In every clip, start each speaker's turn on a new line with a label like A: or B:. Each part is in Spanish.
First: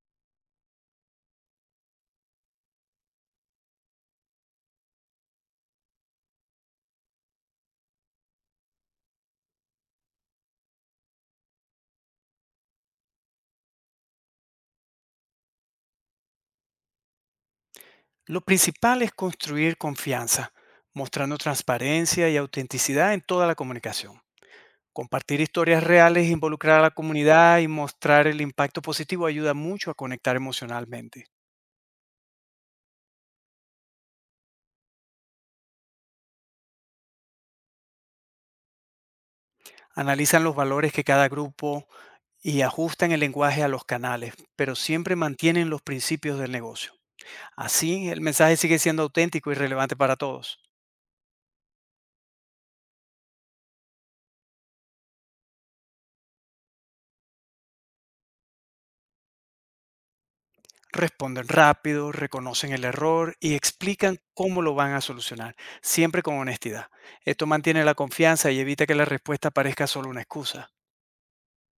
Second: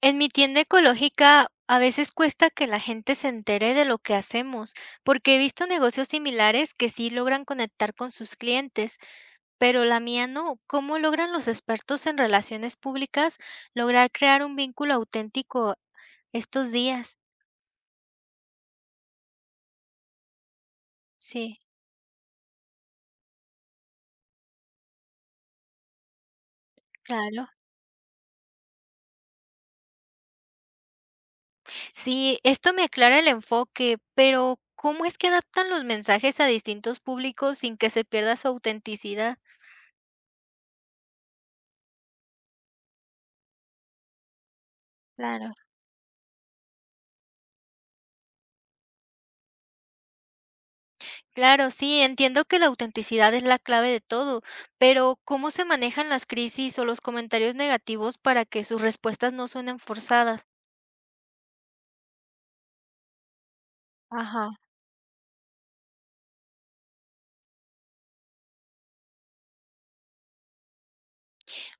A: En mi tienda ecológica a veces cuesta que la gente se entere de lo que hacemos, porque he visto negocios similares que sí logran conectar con sus clientes, pero la mía no. ¿Cómo logran los expertos en relaciones públicas lograr crear un vínculo auténtico estos días?
B: Lo principal es construir confianza, mostrando
A: Sí,
B: transparencia y autenticidad en toda la comunicación. Compartir historias reales, involucrar a la
A: claro.
B: comunidad y mostrar el impacto positivo ayuda mucho a conectar emocionalmente.
A: Sí, esto me aclara el enfoque, pero ¿cómo es que adaptan los mensajes a distintos públicos sin que se pierda su autenticidad?
B: Analizan los valores que cada grupo y ajustan el lenguaje a los canales, pero siempre
A: Claro.
B: mantienen los principios del negocio. Así, el mensaje sigue siendo auténtico y relevante para todos.
A: Claro, sí, entiendo que la autenticidad es la clave de todo, pero ¿cómo se manejan las crisis o los comentarios negativos para que sus respuestas no suenen forzadas?
B: Responden rápido, reconocen el error y explican
A: Ajá.
B: cómo lo van a solucionar, siempre con honestidad. Esto mantiene la confianza y evita que la respuesta parezca solo una excusa.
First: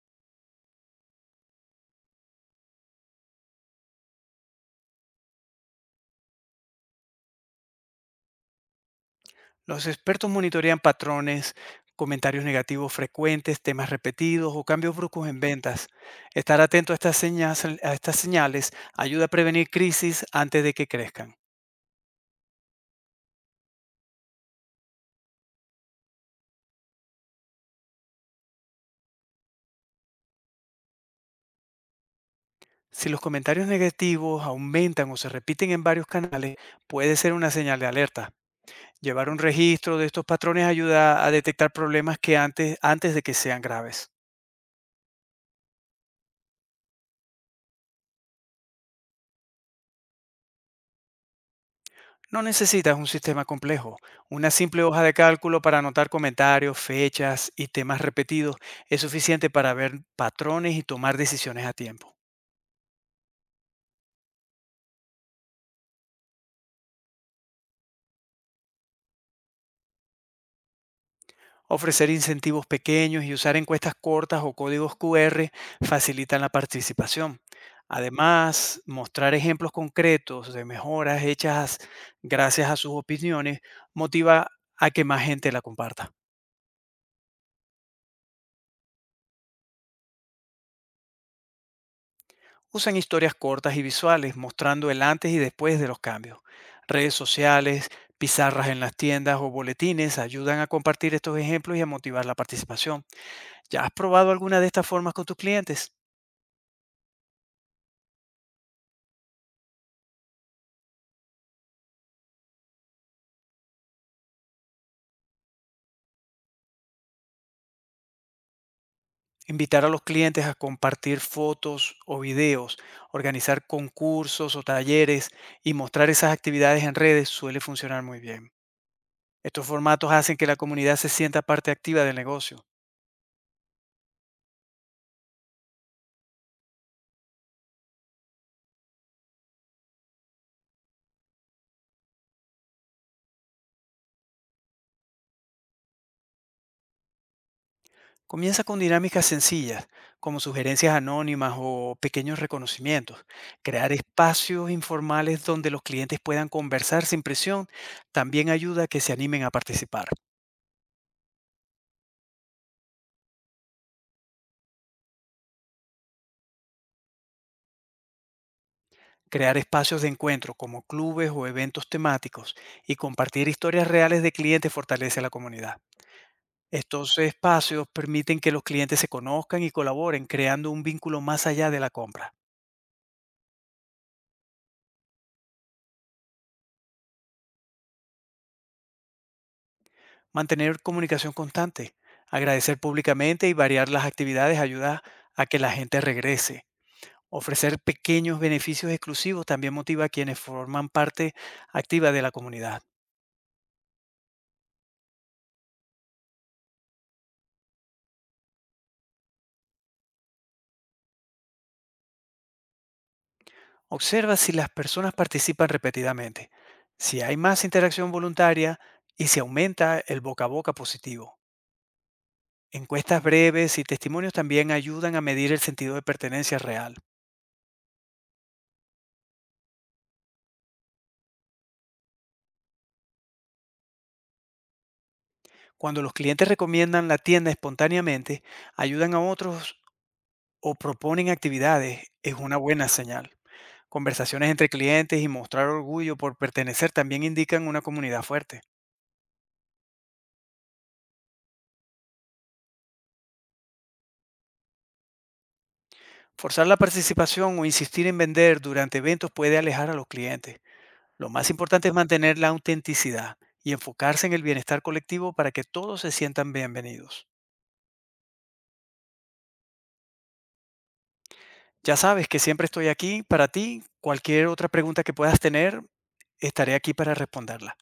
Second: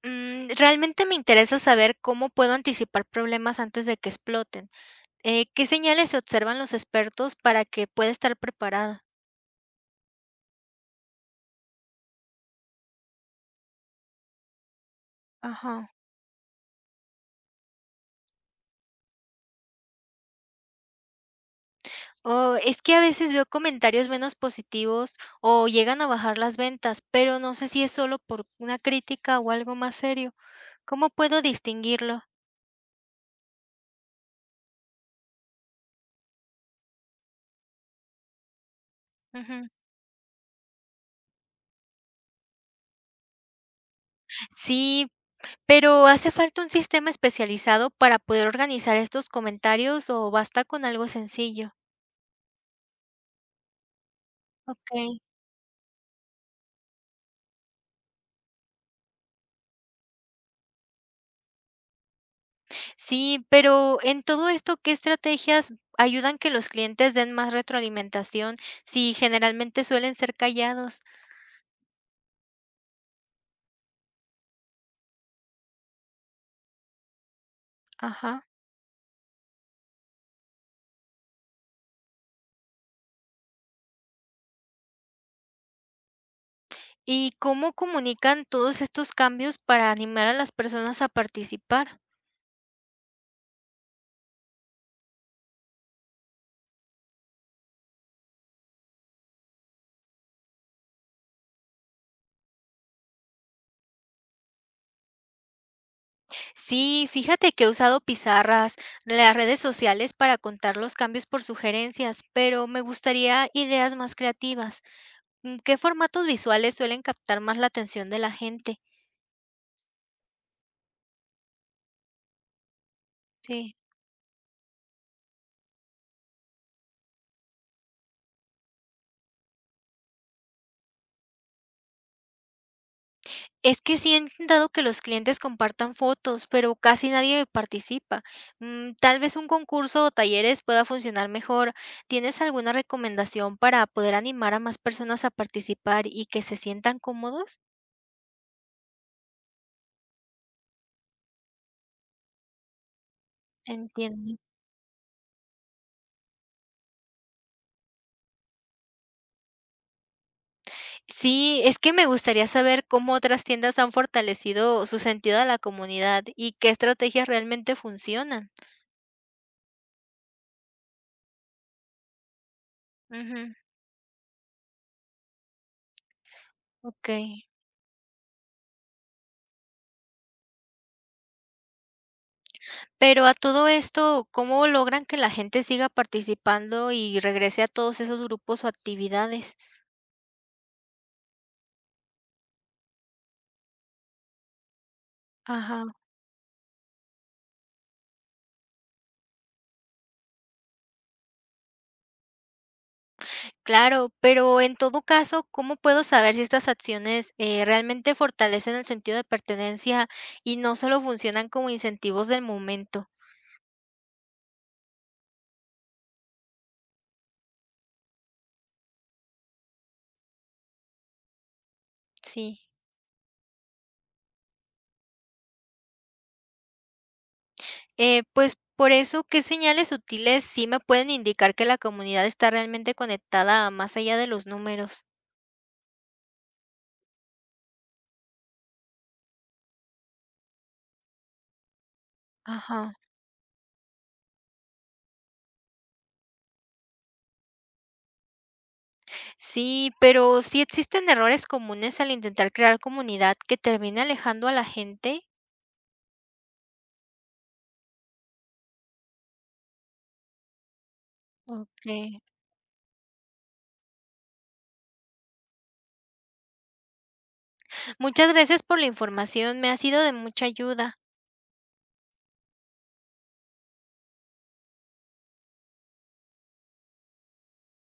A: Mm, realmente me interesa saber cómo puedo anticipar problemas antes de que exploten. ¿Qué señales se observan los expertos para que pueda estar preparada?
B: Los expertos monitorean patrones, comentarios negativos frecuentes, temas repetidos o cambios bruscos en
A: Ajá.
B: ventas. Estar atento a a estas señales ayuda a prevenir crisis antes de que crezcan.
A: Oh, es que a veces veo comentarios menos positivos o llegan a bajar las ventas, pero no sé si es solo por una crítica o algo más serio. ¿Cómo puedo distinguirlo?
B: Si los comentarios negativos aumentan o se repiten en varios canales, puede ser una señal de alerta. Llevar un
A: Ujú.
B: registro de estos patrones ayuda a detectar problemas antes de que sean graves.
A: Sí, pero ¿hace falta un sistema especializado para poder organizar estos comentarios o basta con algo sencillo?
B: No necesitas un sistema complejo. Una simple hoja de
A: Okey.
B: cálculo para anotar comentarios, fechas y temas repetidos es suficiente para ver patrones y tomar decisiones a tiempo.
A: Sí, pero en todo esto, ¿qué estrategias ayudan que los clientes den más retroalimentación si generalmente suelen ser callados?
B: Ofrecer incentivos pequeños y usar encuestas cortas o códigos QR facilitan la participación.
A: Ajá.
B: Además, mostrar ejemplos concretos de mejoras hechas gracias a sus opiniones motiva a que más gente la comparta.
A: ¿Y cómo comunican todos estos cambios para animar a las personas a participar?
B: Usan historias cortas y visuales mostrando el antes y después de los cambios. Redes sociales, pizarras en las tiendas o boletines ayudan a compartir estos ejemplos y a motivar la participación. ¿Ya has probado alguna de estas formas con tus clientes?
A: Sí, fíjate que he usado pizarras, las redes sociales para contar los cambios por sugerencias, pero me gustaría ideas más creativas. Mm, ¿qué formatos visuales suelen captar más la atención de la gente?
B: Invitar a los clientes a compartir fotos o videos, organizar
A: Sí.
B: concursos o talleres y mostrar esas actividades en redes suele funcionar muy bien. Estos formatos hacen que la comunidad se sienta parte activa del negocio.
A: Es que sí he intentado que los clientes compartan fotos, pero casi nadie participa. Mm, tal vez un concurso o talleres pueda funcionar mejor. ¿Tienes alguna recomendación para poder animar a más personas a participar y que se sientan cómodos?
B: Comienza con dinámicas sencillas, como sugerencias anónimas o pequeños reconocimientos. Crear
A: Entiendo.
B: espacios informales donde los clientes puedan conversar sin presión también ayuda a que se animen a participar.
A: Sí, es que me gustaría saber cómo otras tiendas han fortalecido su sentido a la comunidad y qué estrategias realmente funcionan.
B: Crear espacios de encuentro como clubes o eventos temáticos y compartir
A: Ujú,
B: historias reales de clientes fortalece a la comunidad.
A: ok.
B: Estos espacios permiten que los clientes se conozcan y colaboren, creando un vínculo más allá de la compra.
A: Pero a todo esto, ¿cómo logran que la gente siga participando y regrese a todos esos grupos o actividades?
B: Mantener comunicación constante, agradecer públicamente y variar las actividades ayuda a que la
A: Ajá.
B: gente regrese. Ofrecer pequeños beneficios exclusivos también motiva a quienes forman parte activa de la comunidad.
A: Claro, pero en todo caso, ¿cómo puedo saber si estas acciones realmente fortalecen el sentido de pertenencia y no solo funcionan como incentivos del momento?
B: Observa si las personas participan repetidamente, si hay más interacción voluntaria y si aumenta el boca a boca positivo.
A: Sí.
B: Encuestas breves y testimonios también ayudan a medir el sentido de pertenencia real.
A: Pues, por eso, ¿qué señales sutiles sí me pueden indicar que la comunidad está realmente conectada más allá de los números?
B: Cuando los clientes recomiendan la tienda espontáneamente, ayudan a otros o proponen actividades, es una buena
A: Ajá.
B: señal. Conversaciones entre clientes y mostrar orgullo por pertenecer también indican una comunidad fuerte.
A: Sí, pero sí existen errores comunes al intentar crear comunidad que termine alejando a la gente.
B: Forzar la participación o insistir en vender durante eventos puede alejar a los clientes. Lo más
A: Ok.
B: importante es mantener la autenticidad y enfocarse en el bienestar colectivo para que todos se sientan bienvenidos.
A: Muchas gracias por la información, me ha sido de mucha ayuda.
B: Ya sabes que siempre estoy aquí para ti. Cualquier otra pregunta que puedas tener, estaré aquí para responderla.